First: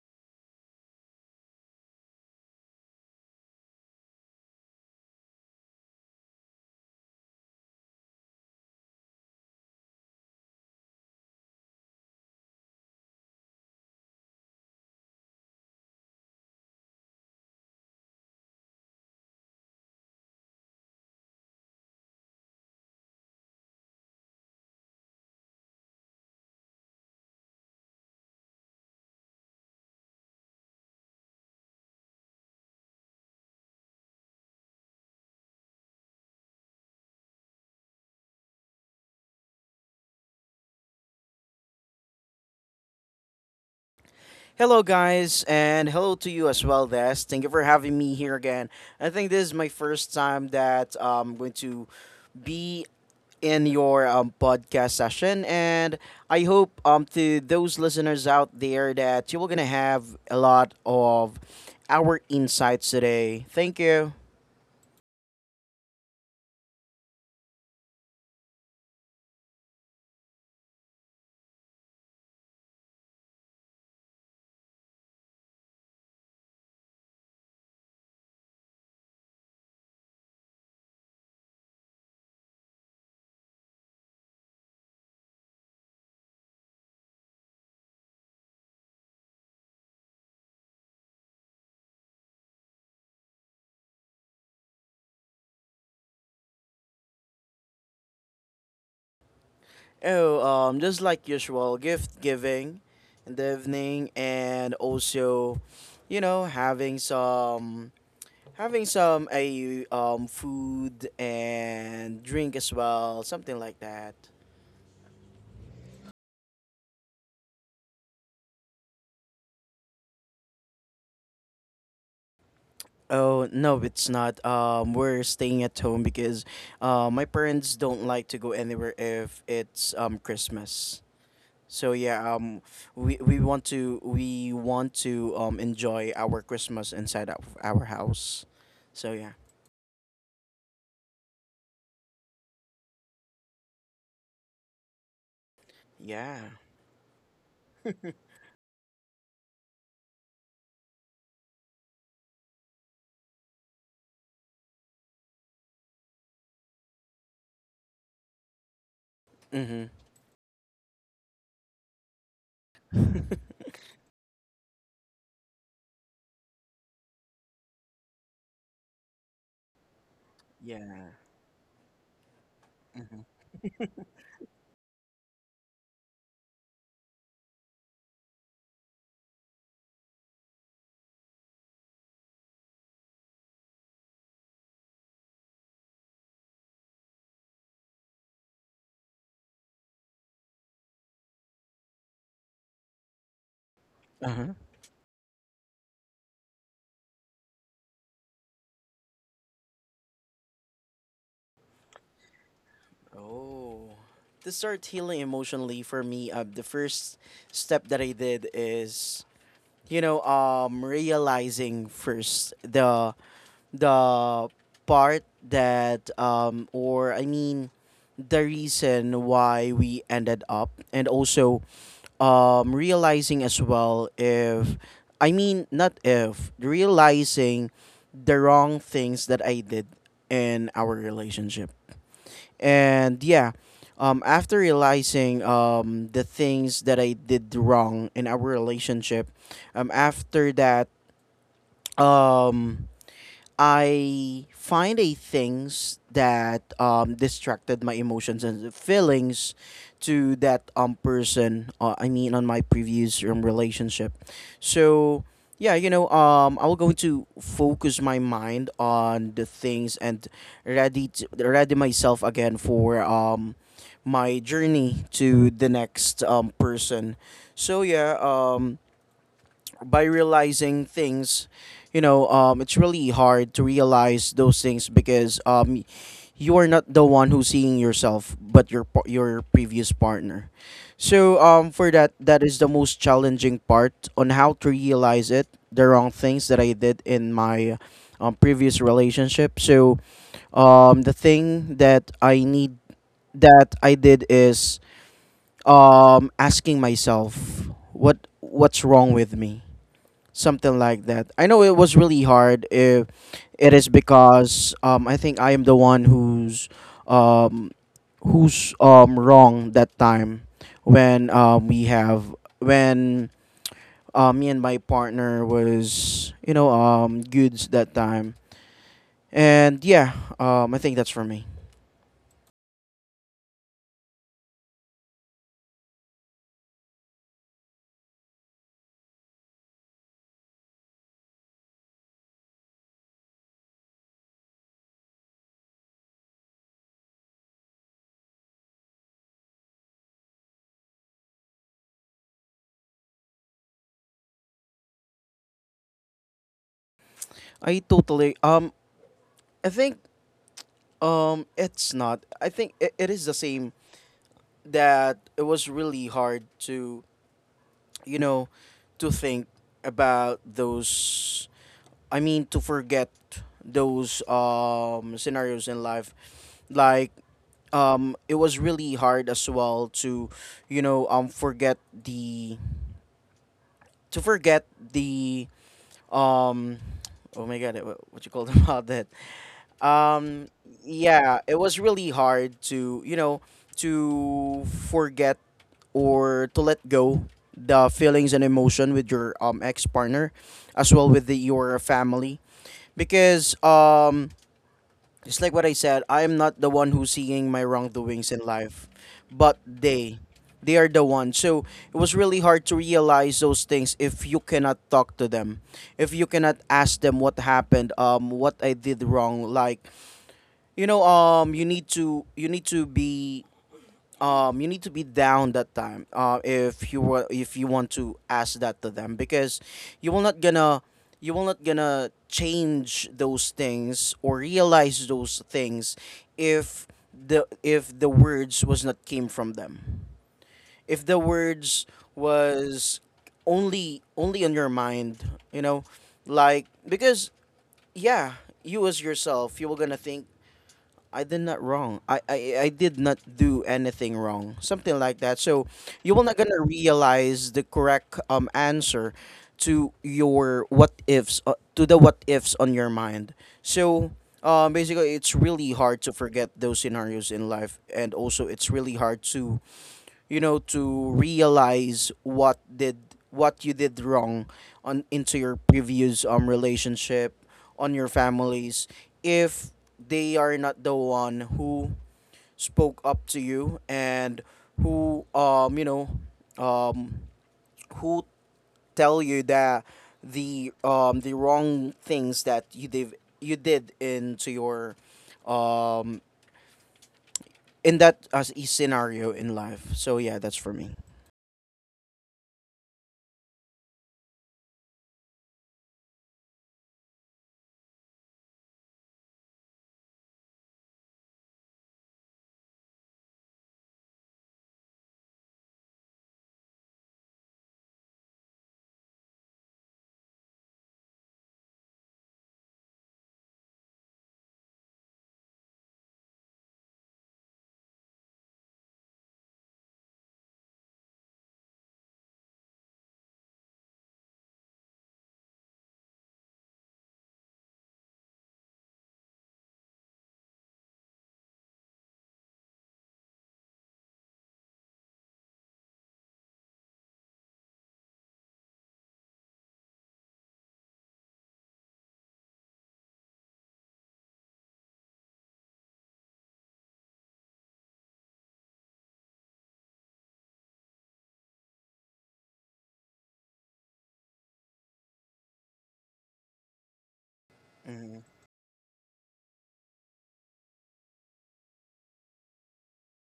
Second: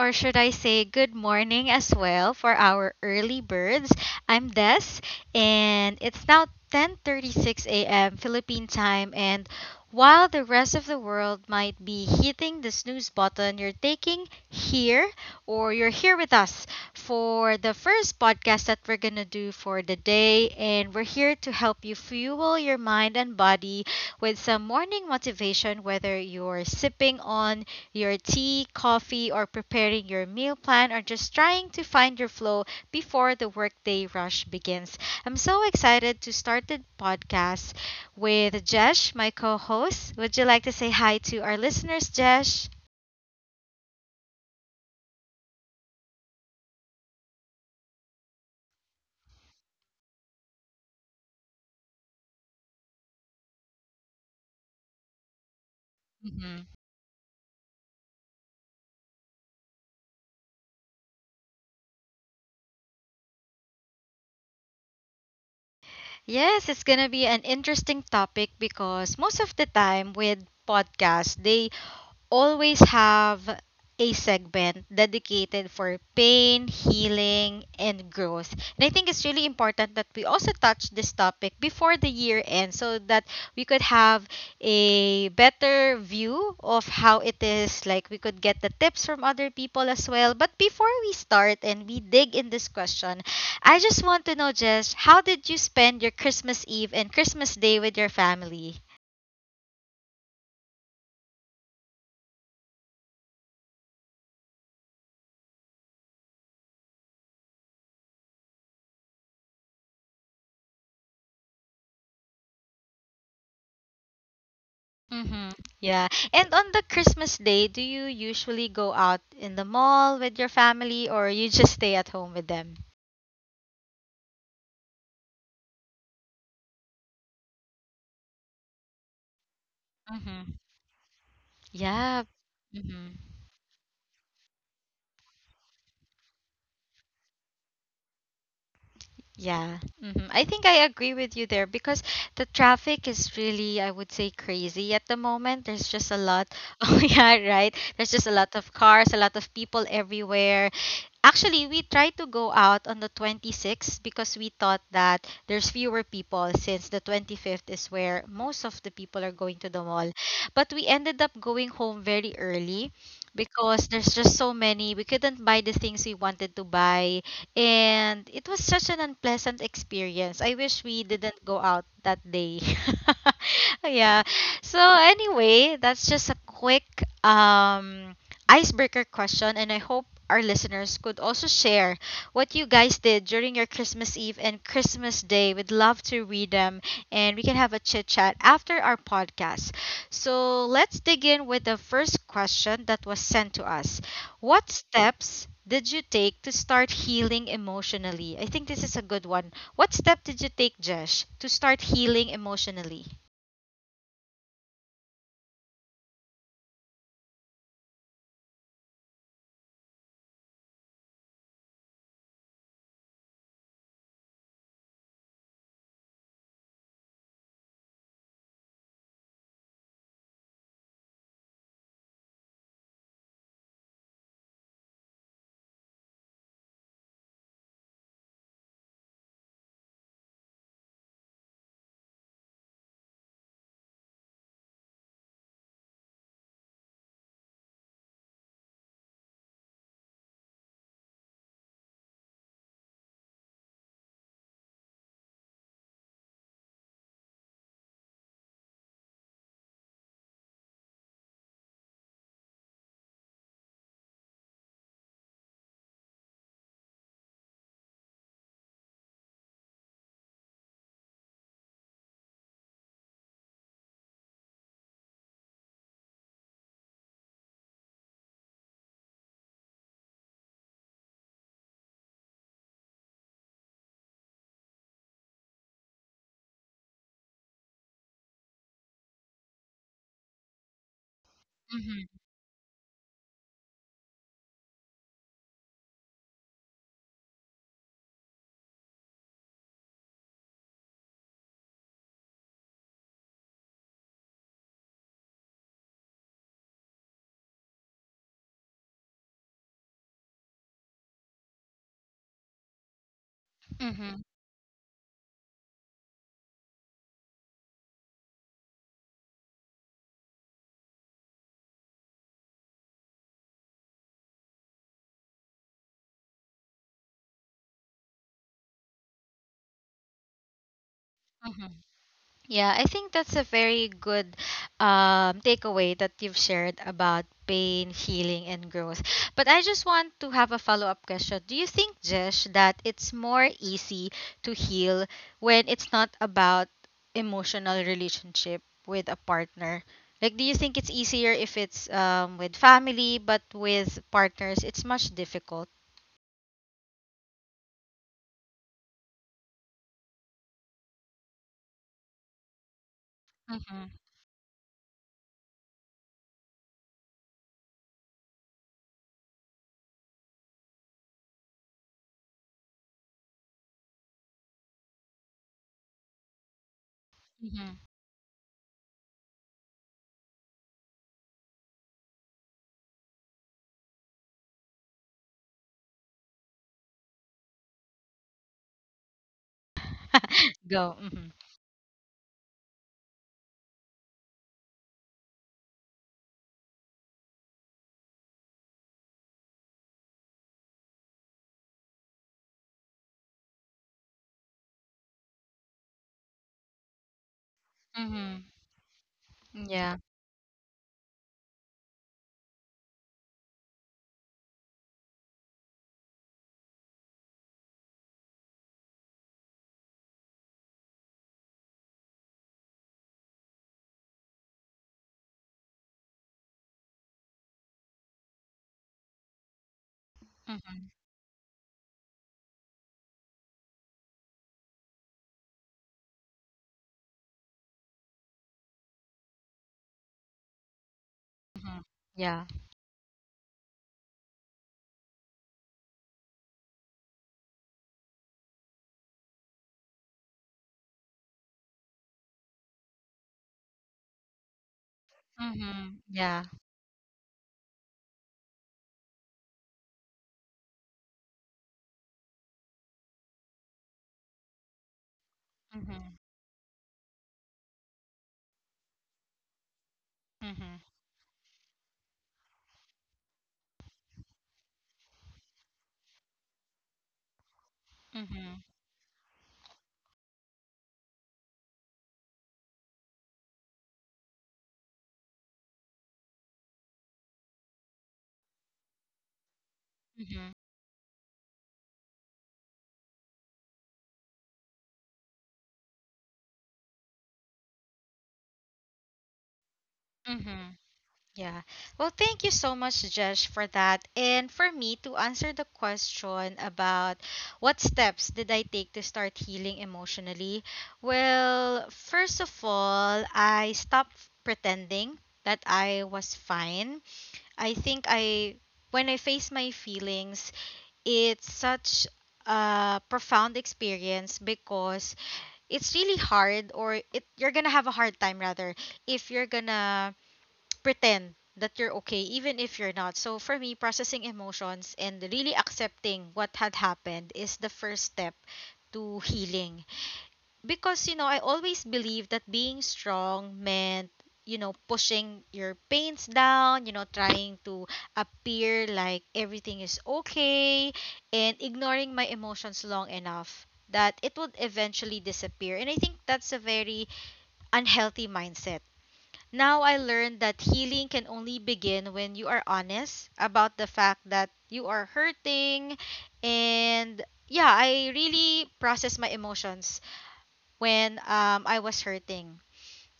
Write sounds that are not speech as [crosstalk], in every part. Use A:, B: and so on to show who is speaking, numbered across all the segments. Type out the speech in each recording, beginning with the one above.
A: or should I say good morning as well for our early birds. I'm Des, and it's now 10:36 a.m. Philippine time, and while the rest of the world might be hitting the snooze button, you're taking here or you're here with us for the first podcast that we're going to do for the day, and we're here to help you fuel your mind and body with some morning motivation, whether you're sipping on your tea, coffee, or preparing your meal plan, or just trying to find your flow before the workday rush begins. I'm so excited to start the podcast with Jesh, my co host. Would you like to say hi to our listeners, Jesh?
B: Hello, guys, and hello to you as well, Des. Thank you for having me here again. I think this is my first time that I'm going to be in your podcast session, and I
A: Mhm.
B: hope to those listeners out there that you are going to have a lot of our insights today. Thank you.
A: Yes, it's gonna be an interesting topic because most of the time with podcasts, they always have a segment dedicated for pain, healing, and growth. And I think it's really important that we also touch this topic before the year ends so that we could have a better view of how it is. Like we could get the tips from other people as well. But before we start and we dig in this question, I just want to know, Jess, how did you spend your Christmas Eve and Christmas Day with your family?
B: Oh, just like usual, gift giving in the evening, and also, having some a food and drink as well, something like that.
A: Mm-hmm. Yeah. And on the Christmas day, do you usually go out in the mall with your family or you just stay at home with them?
B: Oh no, it's not. We're staying at home because my parents don't like to go anywhere if it's
A: Mm-hmm.
B: Christmas. So
A: Yeah.
B: yeah,
A: Mm-hmm.
B: we want to enjoy our Christmas inside of our house. So yeah,
A: Yeah, hmm, I think I agree with you there because the traffic is really, I would say, crazy at the moment. There's just a
B: yeah.
A: lot. [laughs] Oh, yeah, right. There's just a lot of cars, a lot of people everywhere. Actually, we tried to go out on the 26th because we thought that there's fewer people since the 25th is where most of the people are going to the
B: Mm-hmm.
A: mall. But we ended up going home very early
B: [laughs]
A: because there's just so many. We couldn't buy the things we wanted to buy. And it was such an unpleasant experience. I wish we
B: Yeah.
A: didn't go out that day. [laughs] Yeah. So anyway, that's just a quick icebreaker question and I hope our listeners could also share what you guys did during your Christmas Eve and Christmas Day. We'd love to read them and we can have a chit chat after our podcast. So let's dig in with the first question that was sent to us.
B: Uh huh.
A: What steps did you take to start healing emotionally? I think this is a good one. What step did you take, Jesh, to start healing emotionally?
B: Oh. To start healing emotionally for me, the first step that I did is, realizing first the part that the reason why we ended up, and also, realizing as well if I mean not if realizing the wrong things that I did in our relationship. And after realizing the things that I did wrong in our relationship, after that, um I find a things that distracted my emotions and feelings to that person. I mean, on my previous relationship. So yeah, I will going to focus my mind on the things and ready myself again for my journey to the next person. So yeah, by realizing things, it's really hard to realize those things because you are not the one who's seeing yourself but your previous partner. So for
A: Mm-hmm.
B: that, that is the most challenging part on how to realize it, the wrong things that I did in my previous relationship. So the thing that I need that I did is asking myself what's wrong with me, something like that. I know it was really hard. If it is
A: Mm-hmm.
B: because I think I am the one who's um, wrong that time when we have when me and my partner was goods that time. And yeah, I think that's for me.
A: Yeah, I think that's a very good takeaway that you've shared about pain, healing, and growth. But I just want to have a follow up question. Do you think, Jesh, that it's more easy to heal when it's not about emotional relationship with a partner? Like, do you think it's easier if it's with family, but with partners, it's much difficult?
B: I totally um, I think it's not. I think it is the same
A: Mm-hmm.
B: that it was really hard to, you know, to think about those. I mean, to forget those scenarios in life, like,
A: Mm-hmm.
B: it was really hard as well to, forget the to forget the um, oh my god, what you call them [laughs] about that? um
A: [laughs] Go. Mm-hmm.
B: yeah, it was really hard to, to forget or to let go the feelings and emotion with your ex partner, as well with your family, because it's like what I said, I am not the one who's seeing my wrongdoings in
A: Mm-hmm.
B: life, but
A: Yeah.
B: they are the one. So it was really hard to realize those things if you cannot talk to them, if you cannot ask them what happened, what I did wrong. Like, you need to you need to be down that time. If you were if you want to ask that to them because you will not gonna
A: Mm-hmm.
B: you will not gonna change those things or realize those things if the words was not came from them, if the
A: Mm-hmm.
B: words
A: Yeah.
B: was only on your mind, you know. Like, because yeah, you as yourself, you were gonna think, I did not wrong. I did not do anything wrong. Something like that. So
A: Mm-hmm.
B: you will not
A: Yeah.
B: gonna realize the correct answer to your what ifs, to the what ifs on your mind. So basically, it's really hard to
A: Mm-hmm.
B: forget those scenarios in life, and also it's really hard to,
A: Mm-hmm.
B: to realize what you did wrong on into your previous relationship, on your
A: Mm-hmm.
B: families, if they are not the one who spoke up to you and who, um who tell you that
A: Mm-hmm.
B: the wrong things that you did, into your um in that as a scenario in life. So yeah, that's for
A: Mm-hmm.
B: me.
A: Yeah. Well, thank you so much, Jesh, for that. And for me to answer the question about what steps did I take to start healing emotionally? Well, first of all, I stopped pretending that I was fine. I think I When I face my feelings, it's such a profound experience because it's really hard, or it you're gonna have a hard time rather, if you're gonna pretend that you're okay even if you're not. So for me, processing emotions and really accepting what had happened is the first step to healing, because, you know, I always believed that being strong meant, you know, pushing your pains down, you know, trying to appear like everything is okay and ignoring my emotions long enough that it would eventually disappear. And I think that's a very unhealthy mindset. Now I learned that healing can only begin when you are honest about the fact that you are hurting. And yeah, I
B: Mhm.
A: really process my emotions when I was hurting.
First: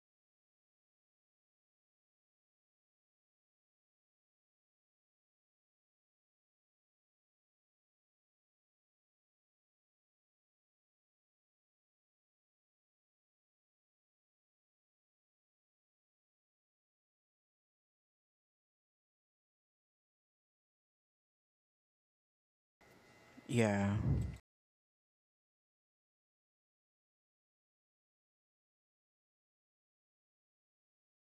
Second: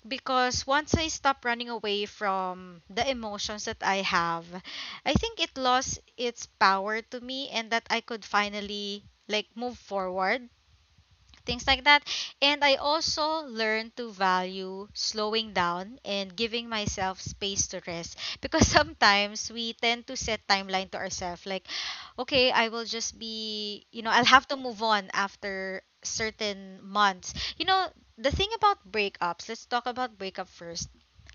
A: Because once I stopped running away from the emotions that I have, I think it lost its power to me and that I could finally like move forward, things like that. And I also learned to value slowing down and giving myself space to rest, because [laughs] sometimes we tend to set timeline to ourselves like, okay, I will just be,
B: Yeah.
A: you know, [laughs] I'll have to move on after certain months. You know, the thing about breakups, let's talk about breakup first.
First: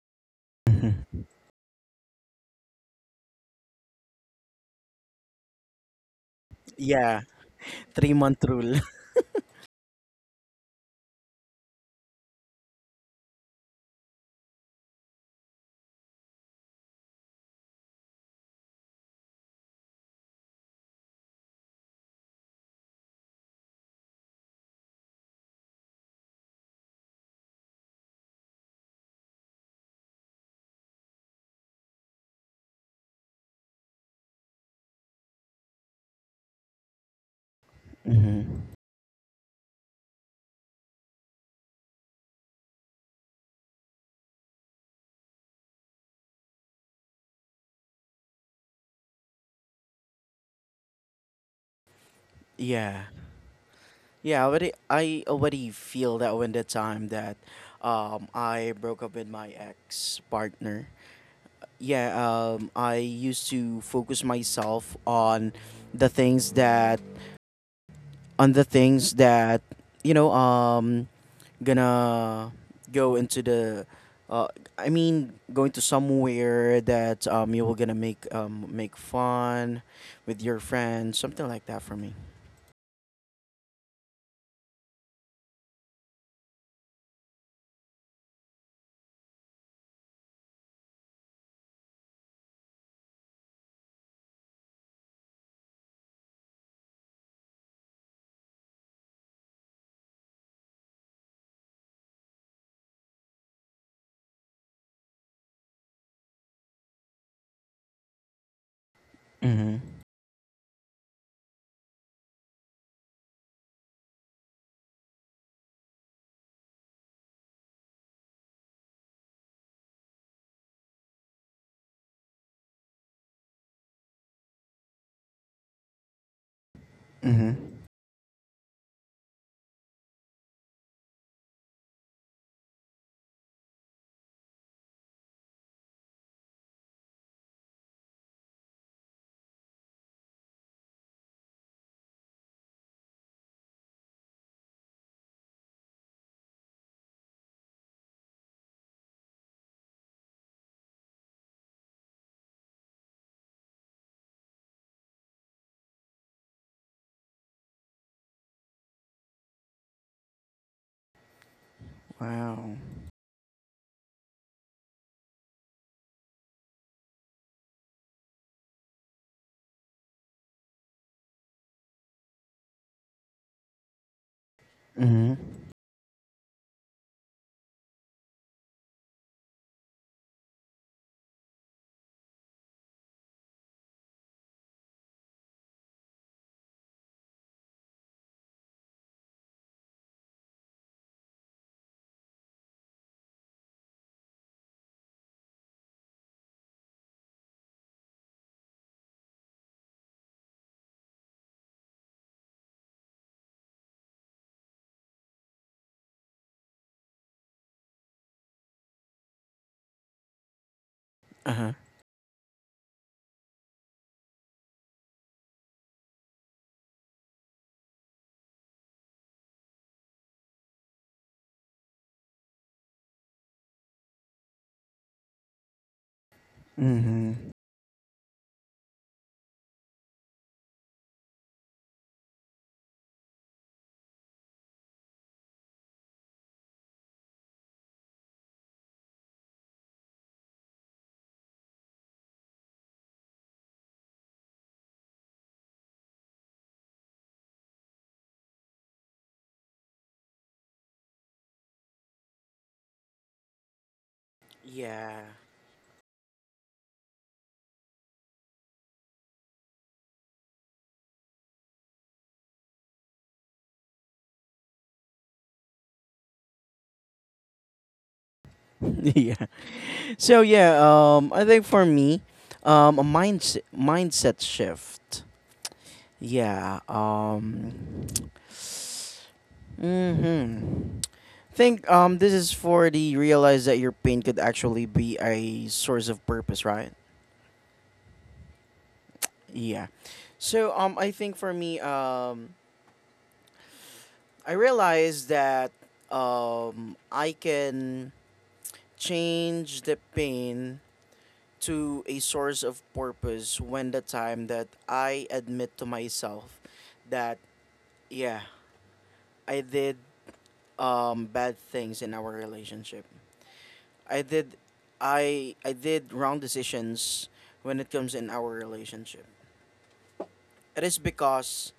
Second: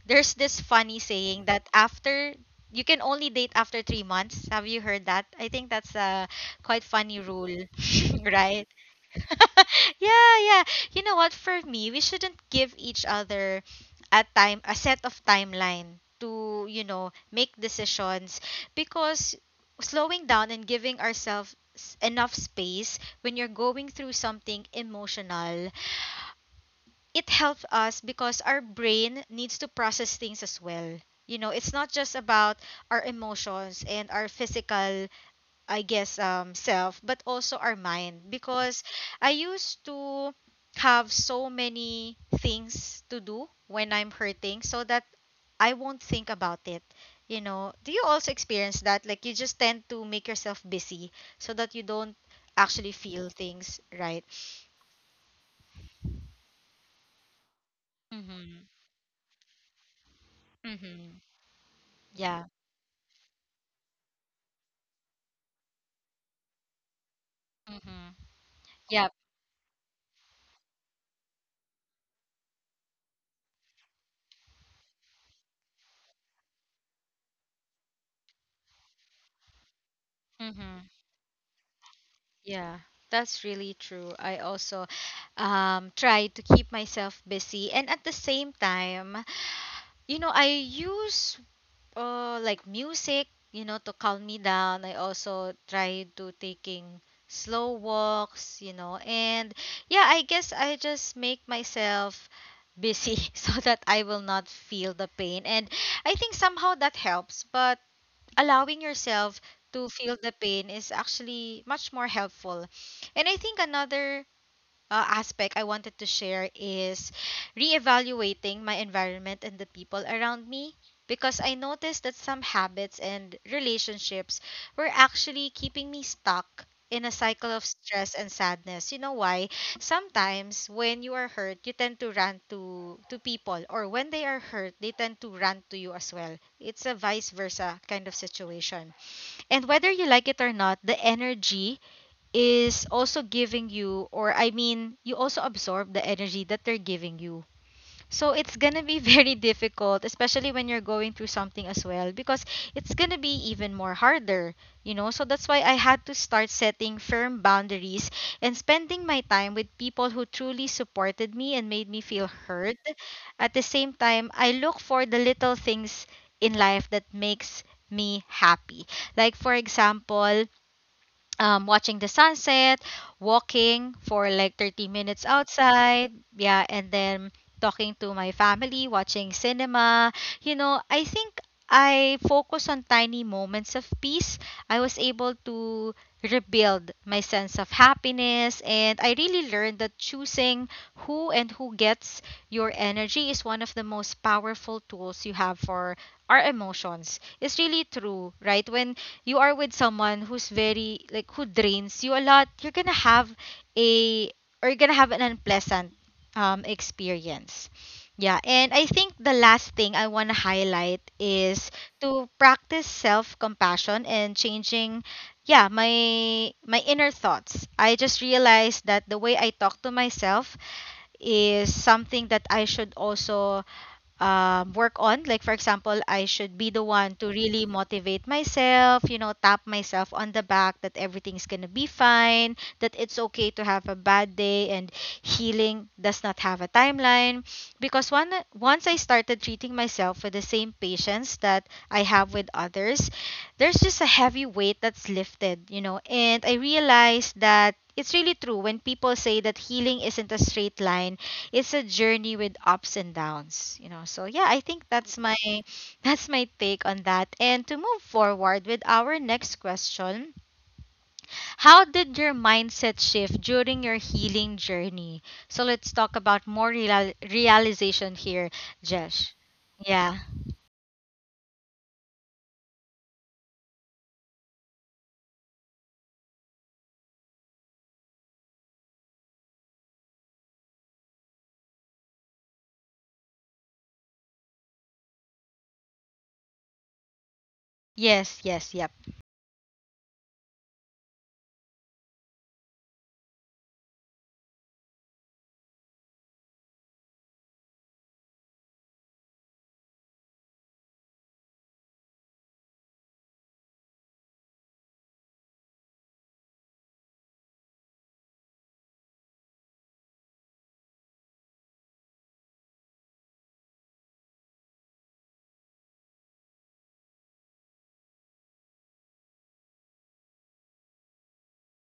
A: There's this funny
B: Mhm.
A: saying that after, you can only date after 3 months. Have you heard that? I think that's a quite funny
B: Yeah.
A: rule,
B: Three
A: [laughs]
B: month
A: right?
B: rule.
A: [laughs] Yeah, yeah. You know what? For me, we shouldn't give each other a time, a set of timeline to, you know, make decisions, because slowing down and giving ourselves enough space when you're going through something emotional, it helps us because our brain needs to process things as well. You know, it's not just about our emotions and our physical, I guess, self, but also our
B: [laughs]
A: mind,
B: Hmm.
A: because I used to have so many things to do when I'm hurting so that I won't think about it. You know, do you also experience that, like you just tend to make yourself busy so that you don't actually
B: Yeah.
A: feel things, right?
B: I already feel that when the time that
A: Mhm.
B: I broke up with my ex partner.
A: Mhm.
B: Yeah,
A: Yeah.
B: I used to focus myself on the things that
A: Mhm.
B: on the
A: Yep.
B: things that, you know um gonna go into the uh, I mean, going to somewhere that you were gonna make make fun with your
A: Mhm.
B: friends, something like that for me.
A: Yeah. That's really true. I also try to keep myself busy, and at the same time, you know, I use like music, you know, to calm me down. I also try to taking slow walks, you know. And yeah, I guess I just make myself busy [laughs] so that I will not feel the pain. And I think somehow that helps, but allowing yourself
B: Mhm.
A: to feel the pain is actually much more helpful. And I think another aspect I wanted to share is reevaluating my environment and the people around me, because I noticed that some habits and relationships were actually keeping me stuck in a cycle of
B: Mhm.
A: stress and sadness. You know why? Sometimes when you are hurt, you tend to run to people, or when they are hurt, they tend to run to you as well. It's a vice versa kind of situation. And whether you like it or not, the energy is also giving you, or I mean, you also absorb the energy that they're giving you. So it's gonna be [laughs] very difficult, especially when you're going through something as well, because it's gonna be even more harder, you know? So that's why I had to start setting firm boundaries and spending my time with people who truly supported me and made me feel
B: Wow.
A: heard. At the same time, I look for the little things in life that makes me happy. Like for example, watching the sunset, walking for like 30 minutes
B: Mhm.
A: outside, yeah, and then talking to my family, watching cinema. You know, I think I focus on tiny moments of peace. I was able to rebuild my sense of happiness, and I really learned that choosing who and who gets your energy is one of the most powerful tools you have for our emotions. It's really true, right? When you are with someone who's very like who drains you a lot, you're gonna have a, or you're gonna have an unpleasant experience. Yeah, and I think the last thing I want to highlight is
B: Uh-huh.
A: to practice self-compassion and changing, yeah, my inner thoughts. I just realized that the way I talk to myself is something that I should also work on. Like, for example, I should be the one to
B: Mhm.
A: really motivate myself, you know, tap myself on the back that everything's going to be fine, that it's okay to have a bad day, and healing does not have a timeline. Because one, once I started treating myself with the same patience that I have with others, there's just a heavy weight that's lifted, you know, and I realized that. It's really true when people say that healing isn't a straight line. It's a journey with ups and downs, you know. So yeah, I think that's
B: Yeah.
A: my [laughs] that's my take on that. And to move forward with our next question, how did your mindset shift during your healing journey? So let's talk about more realization here,
B: [laughs]
A: Jesh.
B: Yeah.
A: Yeah.
B: So yeah, I think for me, a mindset mindset shift. Yeah. Um. Mm-hmm. Think this is for the realize that your pain could actually be a source of purpose, right?
A: Yes, yes, yep.
B: Yeah. So I think for me, I realized that I can change the pain to a source of purpose when the time that I admit to myself that yeah, I did bad things in our relationship. I did I did wrong decisions when it comes in our relationship. It is because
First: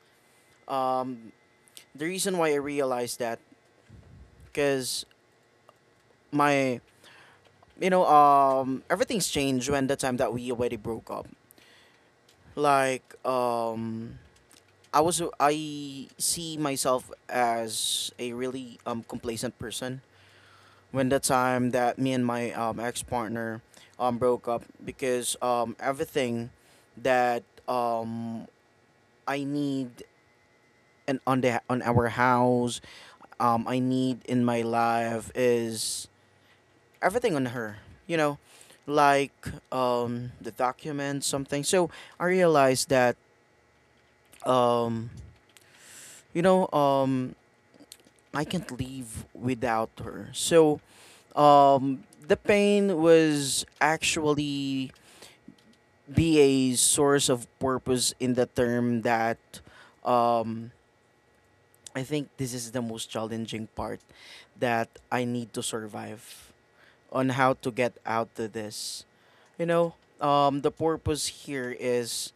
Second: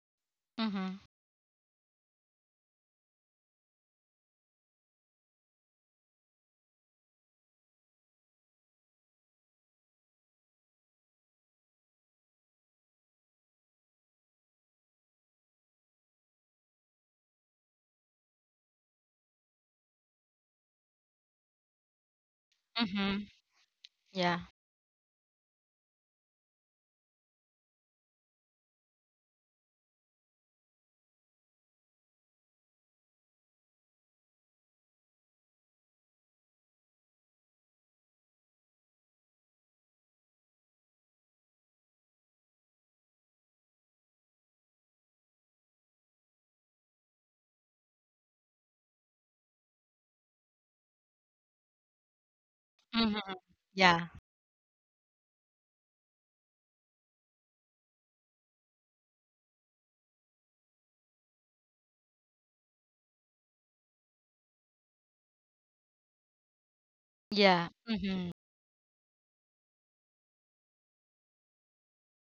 A: Mm-hmm.
B: um the reason why I realized that because my you know, everything's changed when the time that we already broke up. Like, I see myself as a really complacent person when the time that me and my ex
A: Mm-hmm.
B: partner
A: Yeah.
B: broke up, because everything that um I need an on the on our house, I need in my life, is everything on her. You know, like, the documents, something. So I realized that, um you know um I can't live without her. So the pain
A: Mm-hmm.
B: was
A: Yeah.
B: actually be a source of purpose, in the term that um I think this is the most challenging part that I need to survive on how
A: Yeah.
B: to get
A: Mm-hmm.
B: out of this. You know, the purpose here is,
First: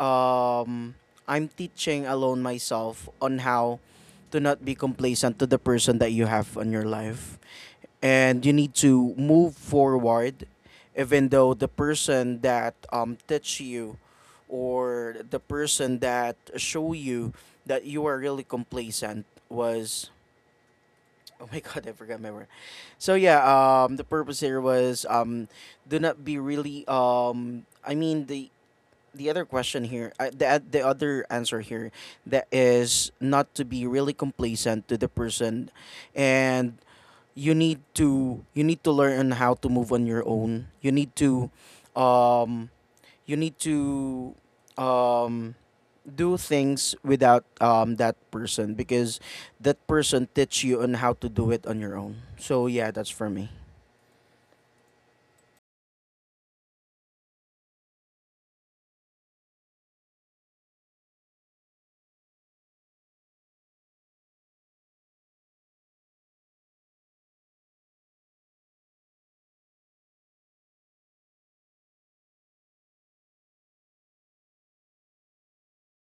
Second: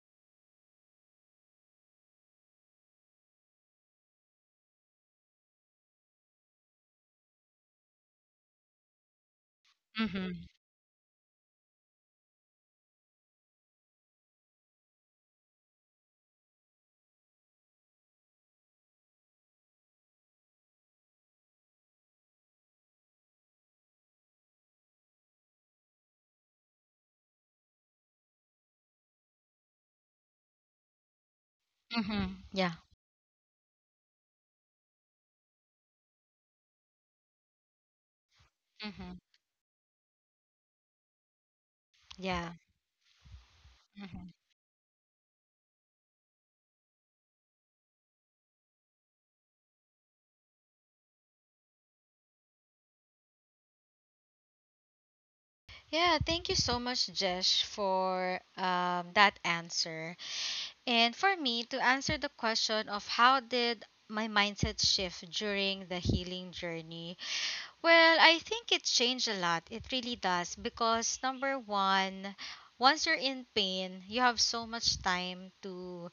B: um, I'm teaching alone myself on how to not be complacent to the person that you have on your life, and you need to move
A: Mm-hmm.
B: forward even though the person that teach you, or the person that show you that you are really complacent, was, oh my [laughs] god, I forgot my word. So yeah, the purpose here was, do not be really I mean the other question here the other answer here,
A: Mm-hmm.
B: that
A: Yeah.
B: is not to be really complacent to the person, and you need to
A: Mm-hmm.
B: learn on how to move on your own. You need to
A: Yeah.
B: um you need
A: Mm-hmm.
B: to um do things without that person, because that person teach you on how to do it on your own. So yeah, that's for me.
A: Yeah, thank you so much, Jesh, for that answer. And for me, to answer the question of how did my mindset shift during the healing journey, well, I think it changed a lot. It really does. Because, number one, once you're in pain, you have so much time to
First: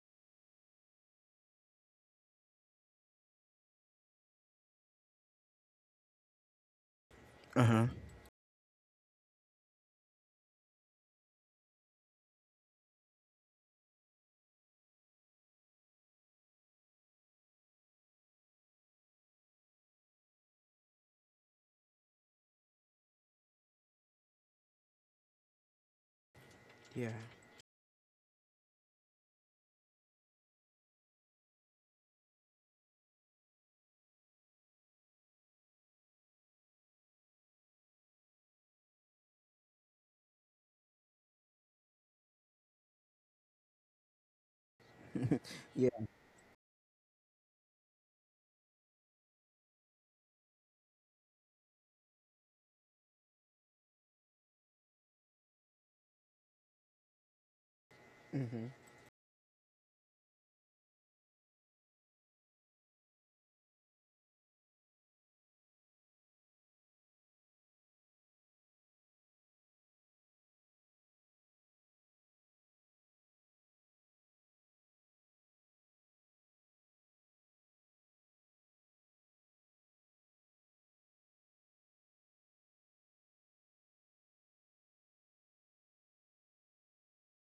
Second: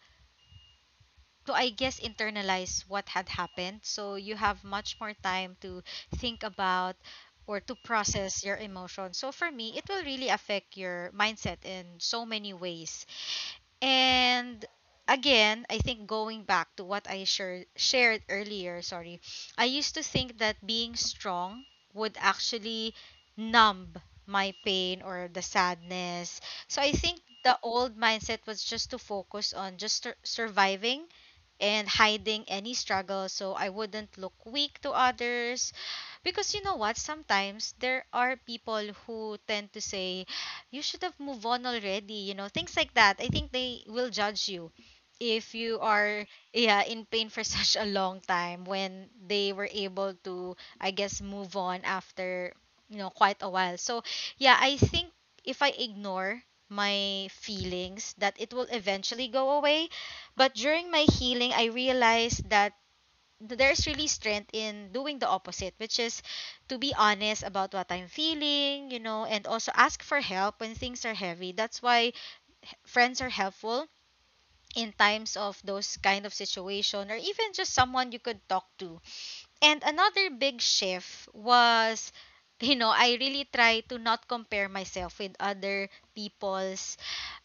A: I guess internalize what had happened. So you have much more time to think about or to
B: Uh-huh.
A: process your emotions. So for me, it will really affect your mindset in so many ways. And again, I think going back to what I shared earlier, sorry, I used to think that being strong would actually numb my pain or the sadness. So I
B: Yeah.
A: think the old mindset was just to focus on just surviving and hiding any struggle so I wouldn't look weak to others. Because you know what? Sometimes there are people who tend to say, you should have moved on already, you know, things like that. I think they will judge you
B: [laughs]
A: if you
B: Yeah.
A: are yeah in pain for [laughs] such a long time when they were able to, I guess, move on after, you know, quite a while. So yeah, I think if I ignore my feelings that it will
B: Mhm.
A: eventually go away. But during my healing, I realized that there's really strength in doing the opposite, which is to be honest about what I'm feeling, you know, and also ask for help when things are heavy. That's why friends are helpful in times of those kind of situation, or even just someone you could talk to. And another big shift was [laughs] you know, I really try to not compare myself with other people's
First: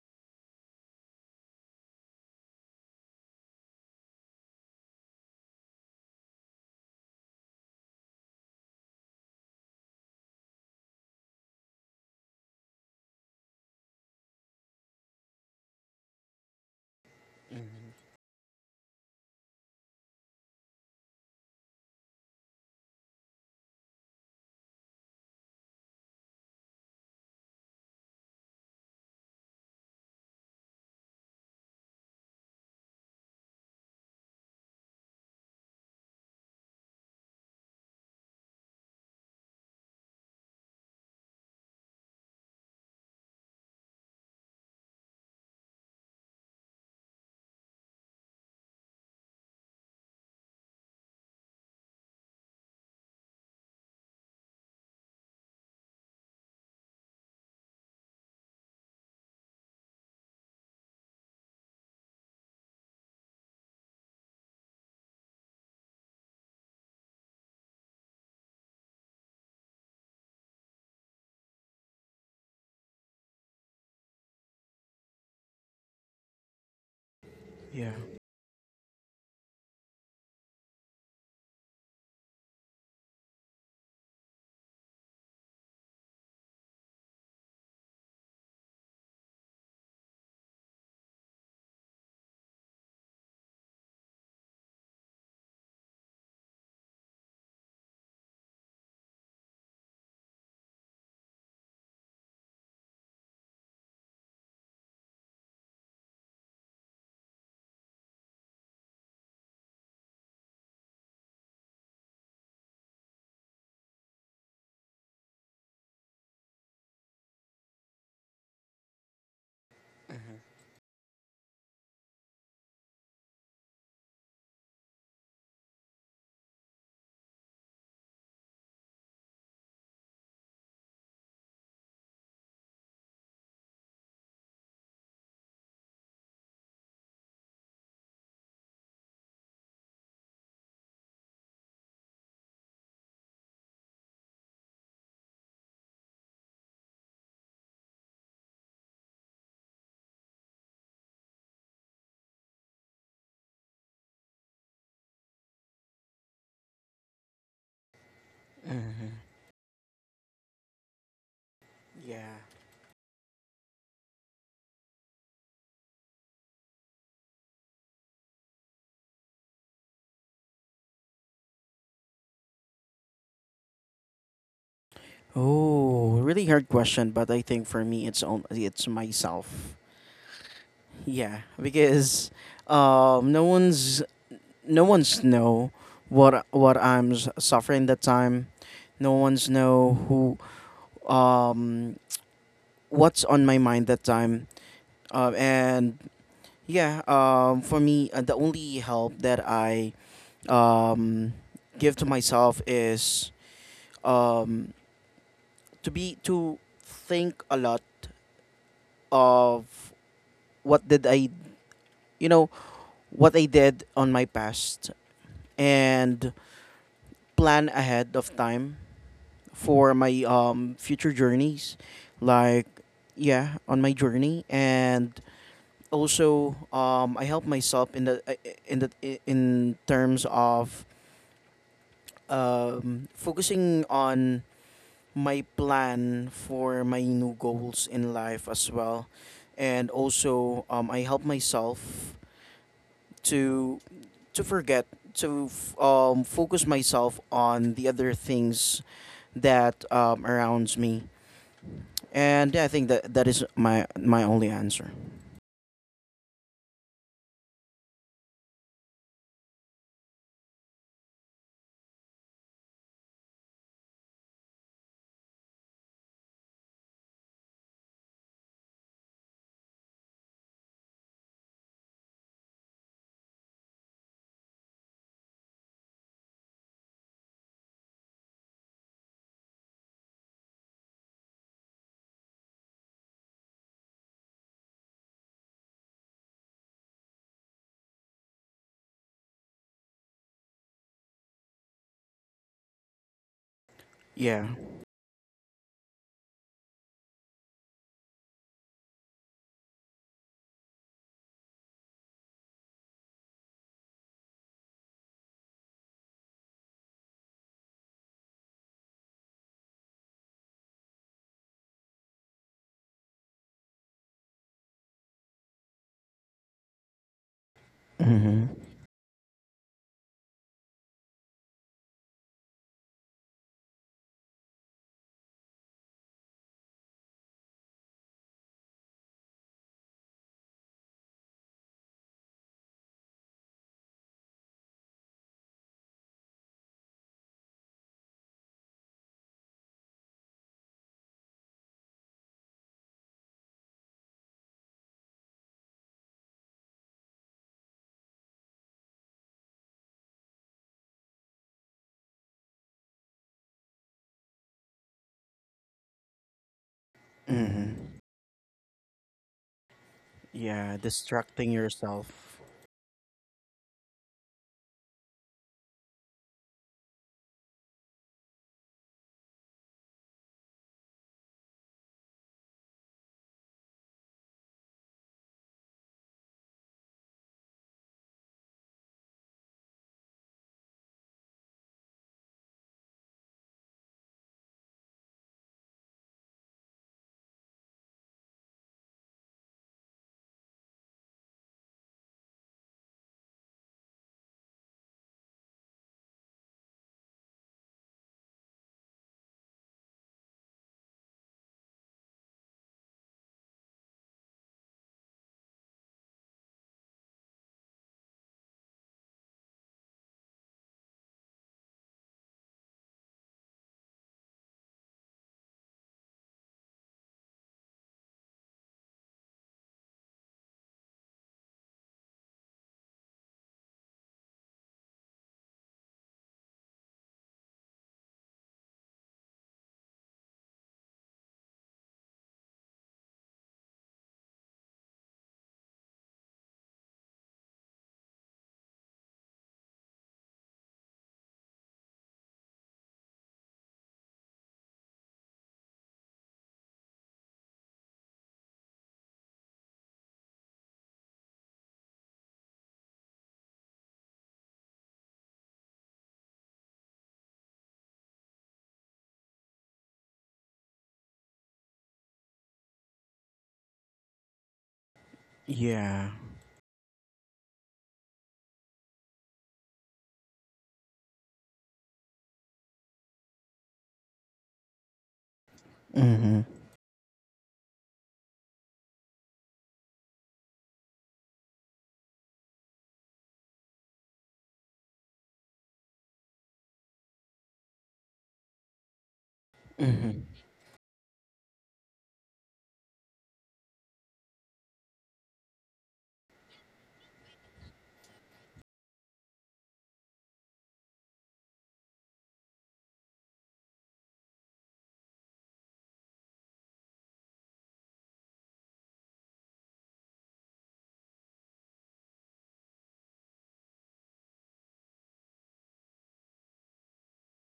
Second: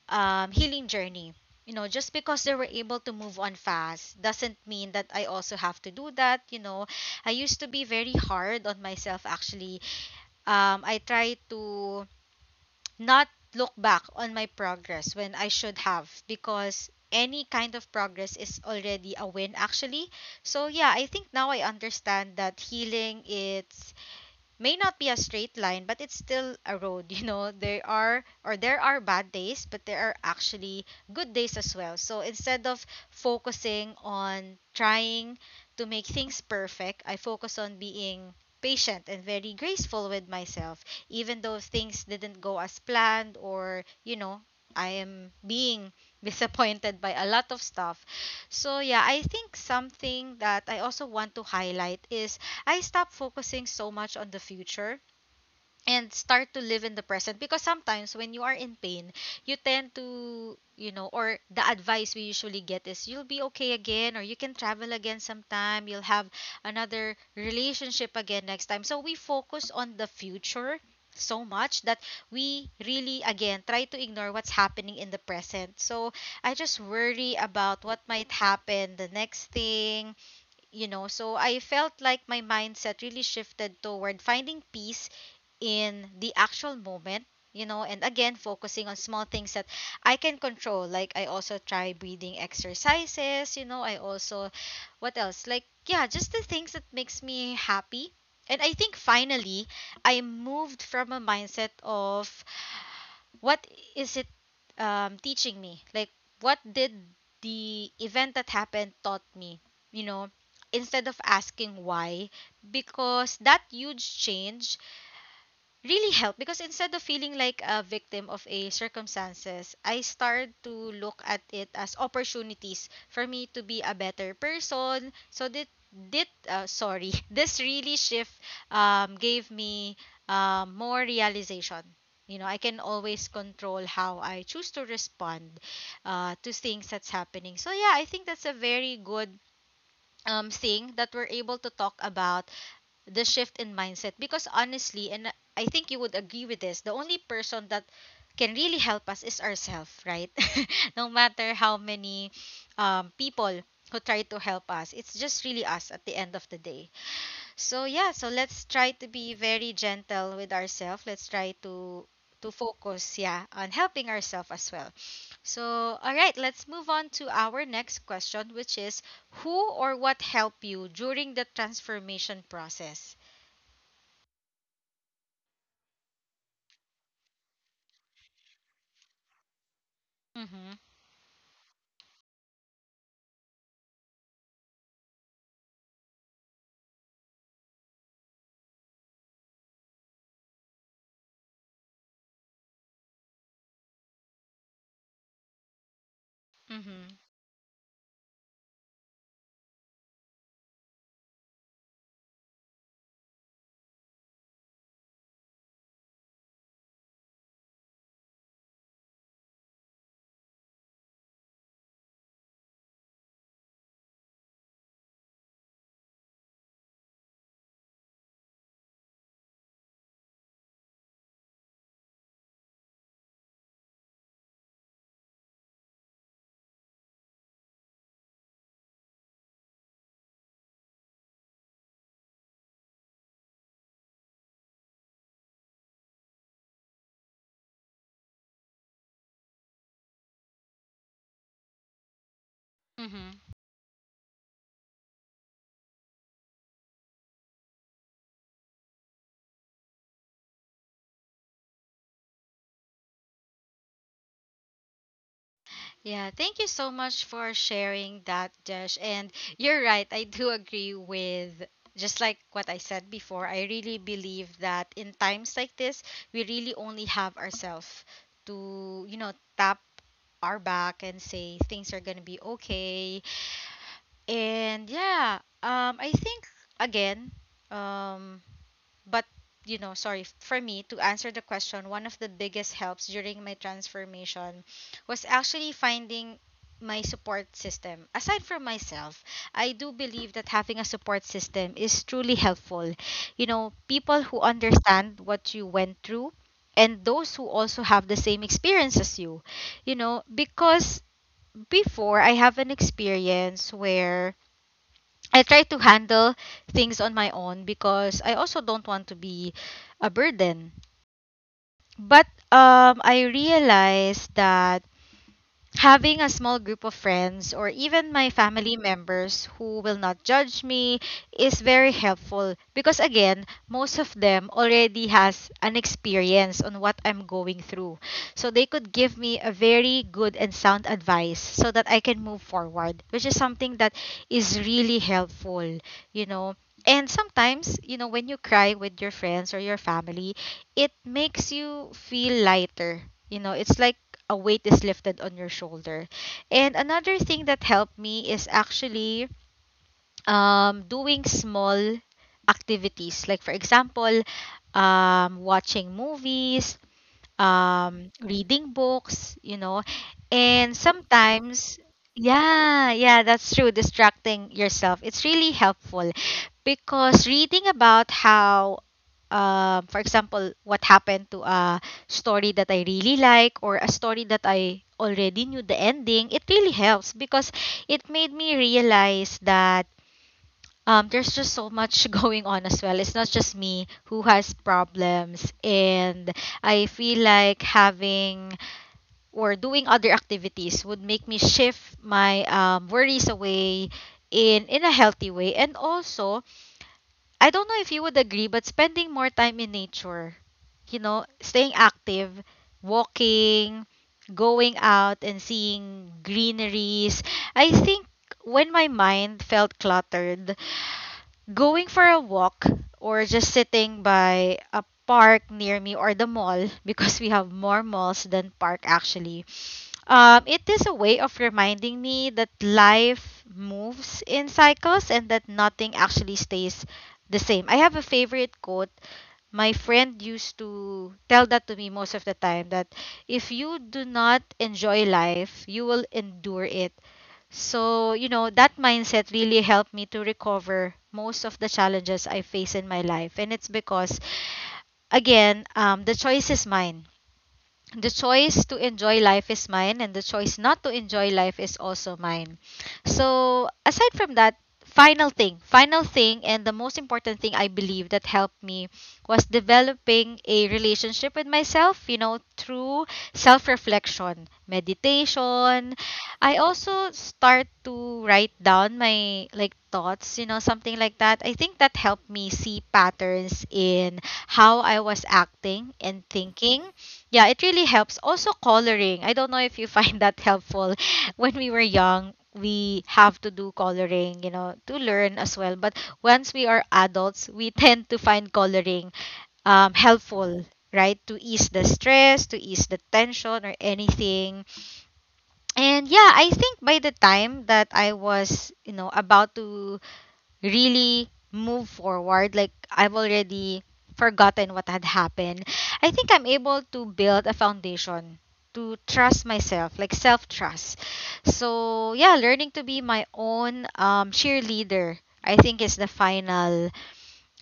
A: healing journey. You know, just because they were able to move on fast doesn't mean that I also have to do that. You know, I used to be very hard on myself actually. I try to not look back on my progress when I should have, because any kind of
B: Mhm.
A: progress is already a win actually. So yeah, I think now I understand that healing, it's may not be a straight line, but it's still a road, [laughs] you know. There are, or there are bad days, but there are actually good days as well. So instead of focusing on trying to make things perfect, I focus on being patient and very graceful with myself, even though things didn't go as planned or, you know, I am being [laughs] disappointed by a lot of stuff. So yeah, I think something that I also want to highlight is I stop focusing so much on the future and start to live in the present. Because sometimes when you are in pain, you tend to, you know, or the advice we usually get is you'll be okay again, or you can travel again sometime, you'll have another relationship again next time. So we focus on the future so much that we really again try to ignore what's happening in the present. So I just worry about
B: Yeah.
A: what might happen, the next thing, you know. So I felt like my mindset really shifted toward finding peace in the actual moment, you know. And again, focusing on small things that I can control. Like I also try breathing exercises, you know, I also what else, like, yeah, just the things that makes me happy. And I think finally I moved from a mindset of what is it teaching me? Like, what did the event that happened taught me? You know, instead of asking why, because that huge change really helped. Because instead of feeling like a victim of a circumstances, I start to look at it as opportunities for me to be a better person. So that did sorry, [laughs] this really shift gave me more realization. You know, I can always control how I choose to respond to things that's happening. So yeah, I think that's a very good thing that we're able to talk about, the shift in mindset. Because honestly, and I think you would agree with this, the only person that can really help us is ourselves, right? [laughs] No matter how many people who try to help us, it's just really us at the end of the day. So yeah, so let's try to
B: Mhm.
A: be very gentle with ourselves. Let's try
B: Yeah.
A: to focus, yeah, on helping ourselves as well. So all right, let's move on to our next question, which is who or what helped you during the transformation process.
B: Oh, really hard question, but I think for me, it's on, it's myself.
A: Mm-hmm.
B: Yeah, because um, no one's no one's know what I'm suffering that time. No one's know who, um what's on my mind that time. And yeah,
A: Mm-hmm.
B: for me, the only help that I um give to myself is um to be, to think a lot of what did I you know, what I did on my past, and plan ahead of time for my future journeys. Like, yeah, on my journey. And also, I help myself in the, in the in terms of focusing on my plan for my new goals in life as well. And also, I help myself
A: Mm-hmm.
B: to focus myself on the other things that arounds me. And yeah, I think that that is my only answer.
A: Yeah, thank you so much for sharing that, Jesh. And you're right, I do agree with, just like what I said before, I really believe that in times like this, we really only have ourselves to, you know, tap our back and say things are going to be okay. And yeah, I think again, um but, you know, sorry, for me to answer the question, one of the biggest helps during my transformation was actually finding my support system. Aside from myself, I do believe that having a support system is truly helpful. You know, people who
B: Yeah.
A: understand what you went through and those who also have the same experience as you. You know, because before I have an experience where I try to handle things on my own because I also don't want to be a burden. But I realized that having a small group of friends or even my
B: Mhm.
A: family members who will not judge me is very helpful. Because again, most of them already has an experience on what I'm going through, so they could give me a very good and sound advice so that I can move forward, which is something that is really helpful, you know. And sometimes, you know, when you cry with your friends or your family, it makes you feel lighter, you know. It's like a weight is lifted on your shoulder. And another thing that helped me is actually doing small activities. Like, for example, watching movies,
B: Mhm.
A: reading books, you know, and
B: Yeah, distracting
A: sometimes,
B: yourself.
A: yeah, yeah, that's true. Distracting yourself. It's really helpful because reading about how, for example, what happened to a story that I really like, or a story that I already knew the ending, it really helps. Because it made me realize that there's just so much [laughs] going on as well. It's not just me who has problems, and I feel like having or doing other activities would make me shift my worries away in a healthy way. And also, I don't know if you would agree, but spending more time in nature, you know, staying active, walking, going out, and seeing greeneries. I think when my mind felt cluttered, going for a walk or just sitting by a park near me or the mall [laughs] because we have more malls than park actually. It is a way of reminding me that life moves in cycles and that nothing actually stays the same. I have a favorite quote my friend used to tell that to me most of the time that if you do not enjoy life, you will endure it. So, you know, that mindset really helped me to recover most of the challenges I face in my life. And it's because, again, the choice is mine. The choice to enjoy life is mine, and the choice not to enjoy life is also mine. So, aside from that, final thing, and the most important thing I believe that helped me was developing a relationship with myself, you know, through self reflection, meditation.
B: Yeah.
A: I also start to write down my like thoughts, you know, something like that. I think that helped me see patterns in how I was acting and
B: Mhm.
A: thinking. Yeah, it really helps. Also, coloring. I don't know if you [laughs] find that helpful. [laughs] When we were young, we have to do coloring, you know, to learn as well. But once we are adults, we [laughs] tend to find coloring
B: Mhm.
A: helpful, right? To ease the stress, to ease the tension, or anything. And yeah, I think by the time that I was, you know, about to really move forward. Like I've already forgotten what had happened. I think I'm able to build a foundation to trust myself, like self trust. So yeah, learning to be my own cheerleader, I think, is the final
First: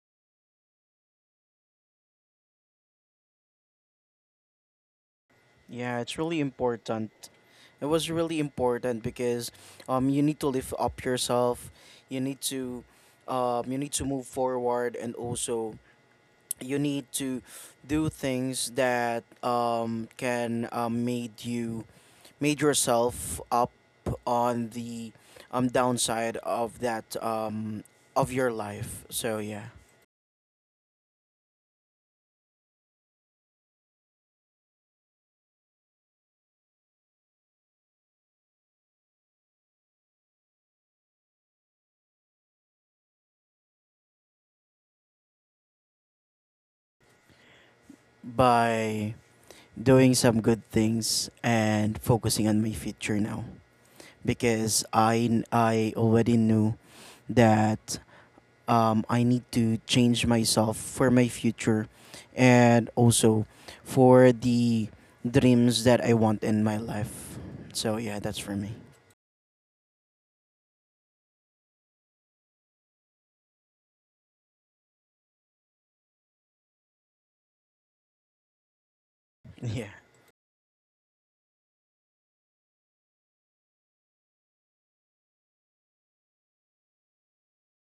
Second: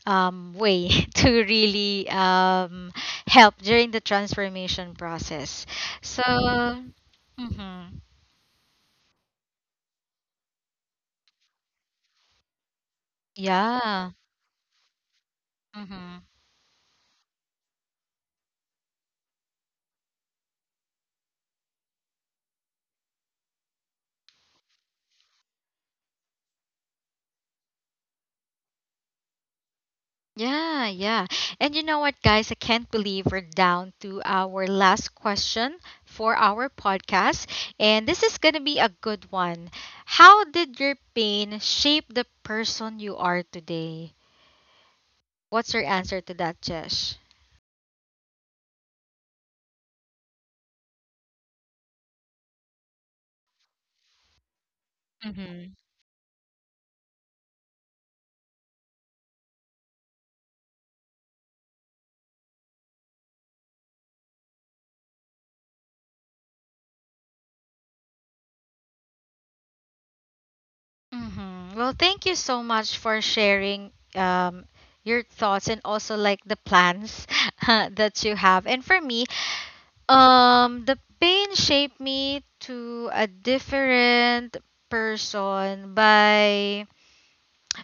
A: way [laughs] to really help during the transformation process.
B: Yeah, it's
A: So,
B: really important. It
A: mhm.
B: was really important because you need to lift up yourself. You need to
A: Yeah.
B: move forward. And also,
A: Mhm.
B: you need to do things that can made you made yourself up on the downside of that of your life. So yeah,
A: Yeah, yeah. And you know what, guys? I can't believe we're down to our last question for our podcast. And this is going to be a good one. How did your pain shape the person you are today? What's your answer to that, Jesh?
B: by doing some good things and focusing on my future now, because
A: Mm-hmm.
B: I already knew that I need to change myself for my future, and also for the dreams that I want in my life. So yeah, that's for me. [laughs]
A: Mm-hmm. Well, thank you so much for sharing your thoughts and also like the plans [laughs] that you have. And for me,
B: Yeah.
A: The pain shaped me to a different person by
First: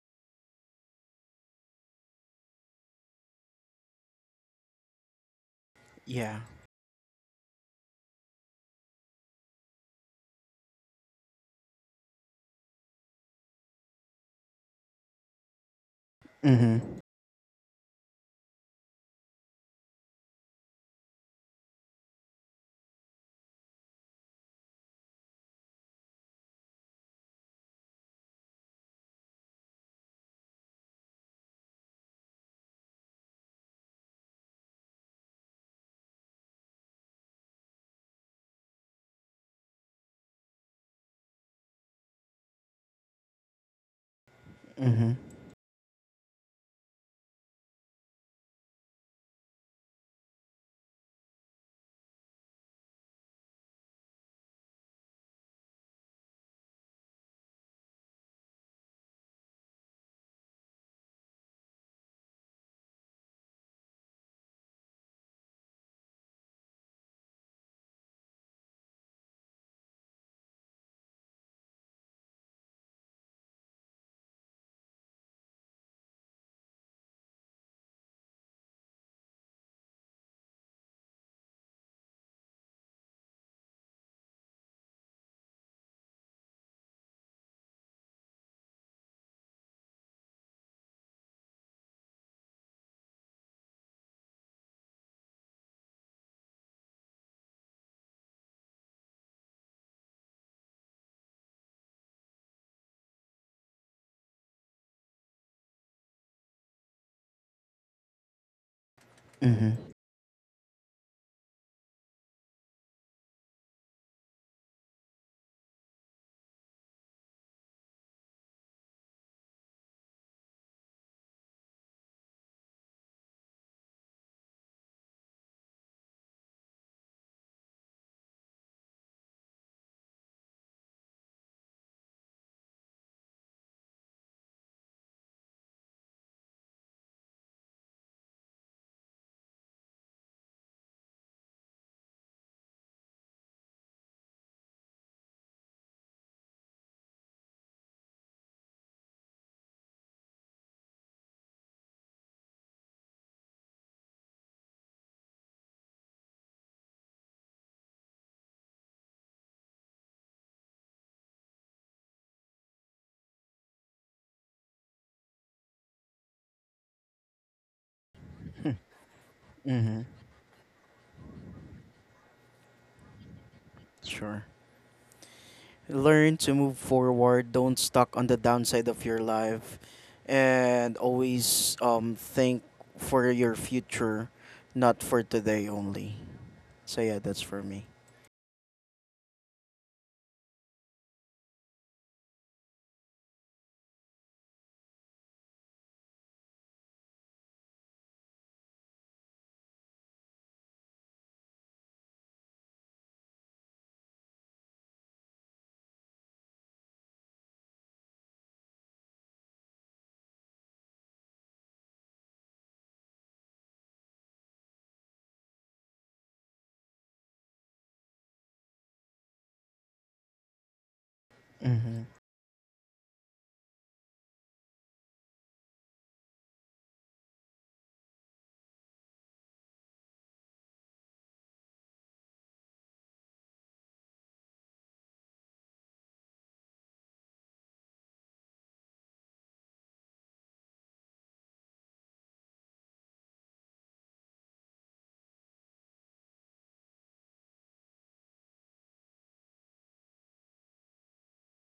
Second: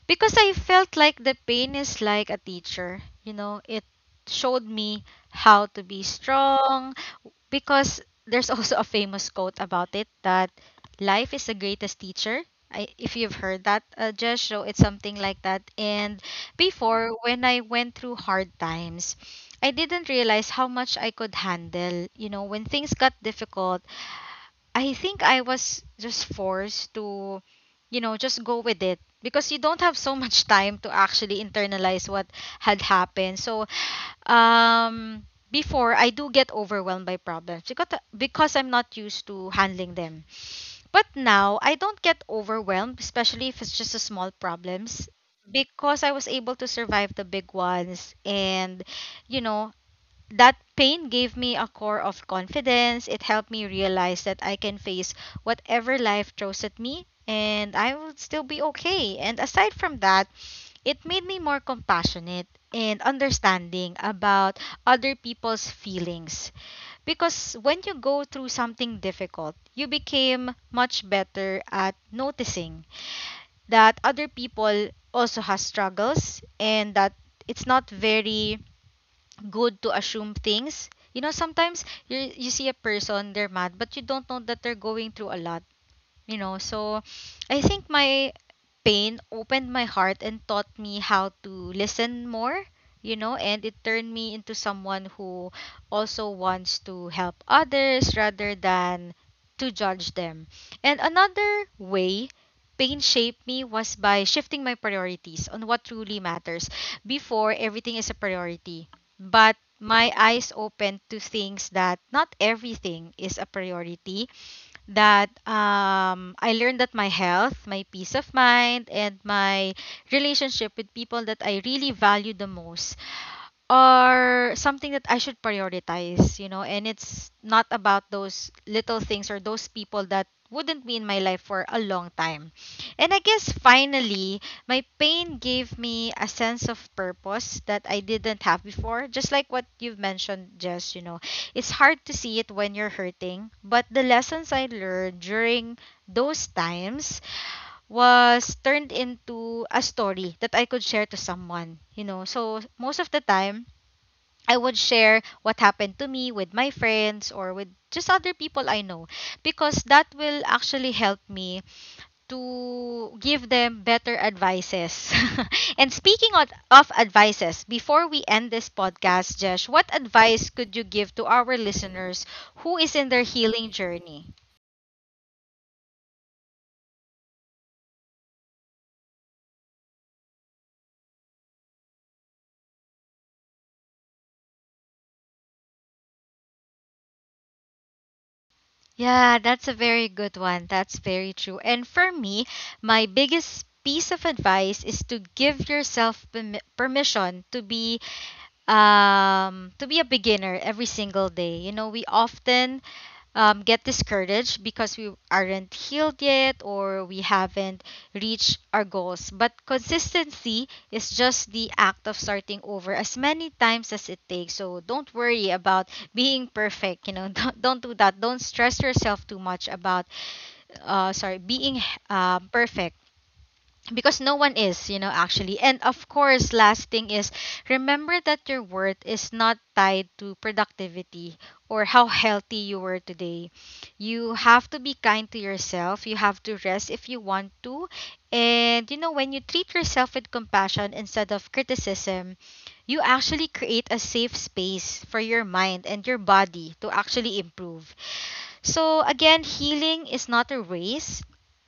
A: because I felt like the pain is like a teacher. You know, it showed me how to be
B: Yeah.
A: strong because there's [laughs] also a famous quote about it that life is the greatest teacher. I, if you've heard that, just so it's something like that. And
B: Mhm.
A: before, when I went through hard times, I didn't realize how much I could handle. You know, when things got difficult, I think I was just forced to, just go with it because you don't have so [laughs] much time to actually internalize what had happened. So, um, before I do get overwhelmed by problems because I'm not used to handling them. But now I don't get overwhelmed, especially if it's just a small problems
B: Mhm.
A: because I was able to survive the big ones and you know that pain gave me a core of confidence. It helped me realize that I can face whatever life throws at me and I will still be okay. And aside from that, it made me more compassionate and understanding about other people's feelings. Because when you go through something difficult, you became much better at noticing that other people also has struggles and that it's not very good to assume things. You know, sometimes you see a person, they're mad, but you don't know that they're going through a lot. So I think my pain opened my heart and taught me how to listen more, and it turned me into someone who also wants to help others rather than to judge them. And another way pain shaped me was by shifting my priorities on what truly matters. Before, everything is a priority, but
B: Mm-hmm.
A: my eyes opened to things that not everything is a priority. That I learned that my health, my peace of mind, and my relationship with people that I really value the most are something that I should prioritize, you know, and it's not about those little things or those people that wouldn't be in my life for a long time. And I guess finally, my pain gave me a sense of purpose that I didn't have before. Just like what you've mentioned, Jess, you know, it's hard to see it when you're hurting, but the lessons I learned during those times was turned into a story that I could share to someone, you know. So most of the time, I would share what happened to me with my friends or with just other people I know because that will actually help me to give them better advices. [laughs] And speaking of advices, before we end this podcast, Jesh, what
B: Mm-hmm.
A: advice could you give to our listeners who is in their healing journey?
B: Sure. Learn to move forward. Don't stuck on the downside of your life, and always think for your future, not for today only. So yeah, that's for me.
A: Yeah, that's a very good one. That's very true. And for me, my biggest piece of advice is to give yourself permission to be a beginner every single day. You know, we often get discouraged because we aren't healed yet or we haven't reached our goals. But consistency is just the act of starting over as many times as it takes. So don't worry about being perfect. You know, [laughs] don't do that. Don't stress yourself too much about, sorry, being
B: Mm-hmm.
A: perfect because no one is, you know, actually. And of course, last thing is, remember that your worth is not tied to productivity or how healthy you were today. You have to be kind to yourself. You have to rest if you want to, and you know, when you treat yourself with compassion instead of criticism, you actually create a safe space for your mind and your body to actually improve. So again, healing is not a race.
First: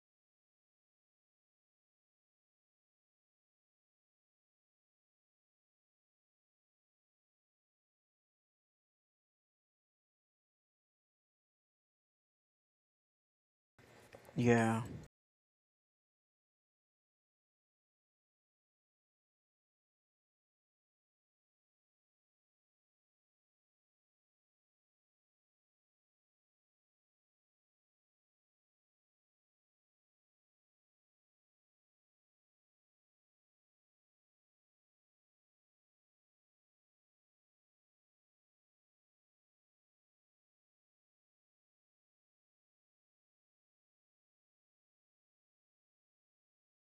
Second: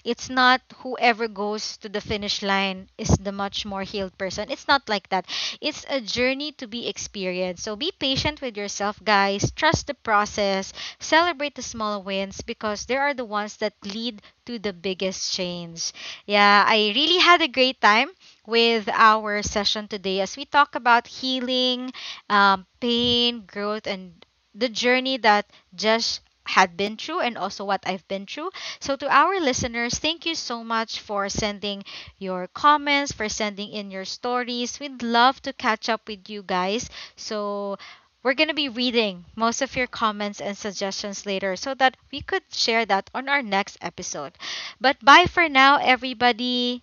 A: It's not whoever goes to the finish line is the much more healed person. It's not like that. It's a journey to be experienced. So be patient with yourself, guys. Trust the process. Celebrate the small wins because they are the ones that lead to the
B: Yeah.
A: biggest change. Yeah, I really had a great time with our session today as we talk about healing, pain, growth, and the journey that just had been through and also what I've been through. So, to our listeners, thank you so much for sending your comments, for sending in your stories. We'd love to catch up with you guys. So, we're going to be reading most of your comments and suggestions later so that we could share that on our next episode. But bye for now, everybody.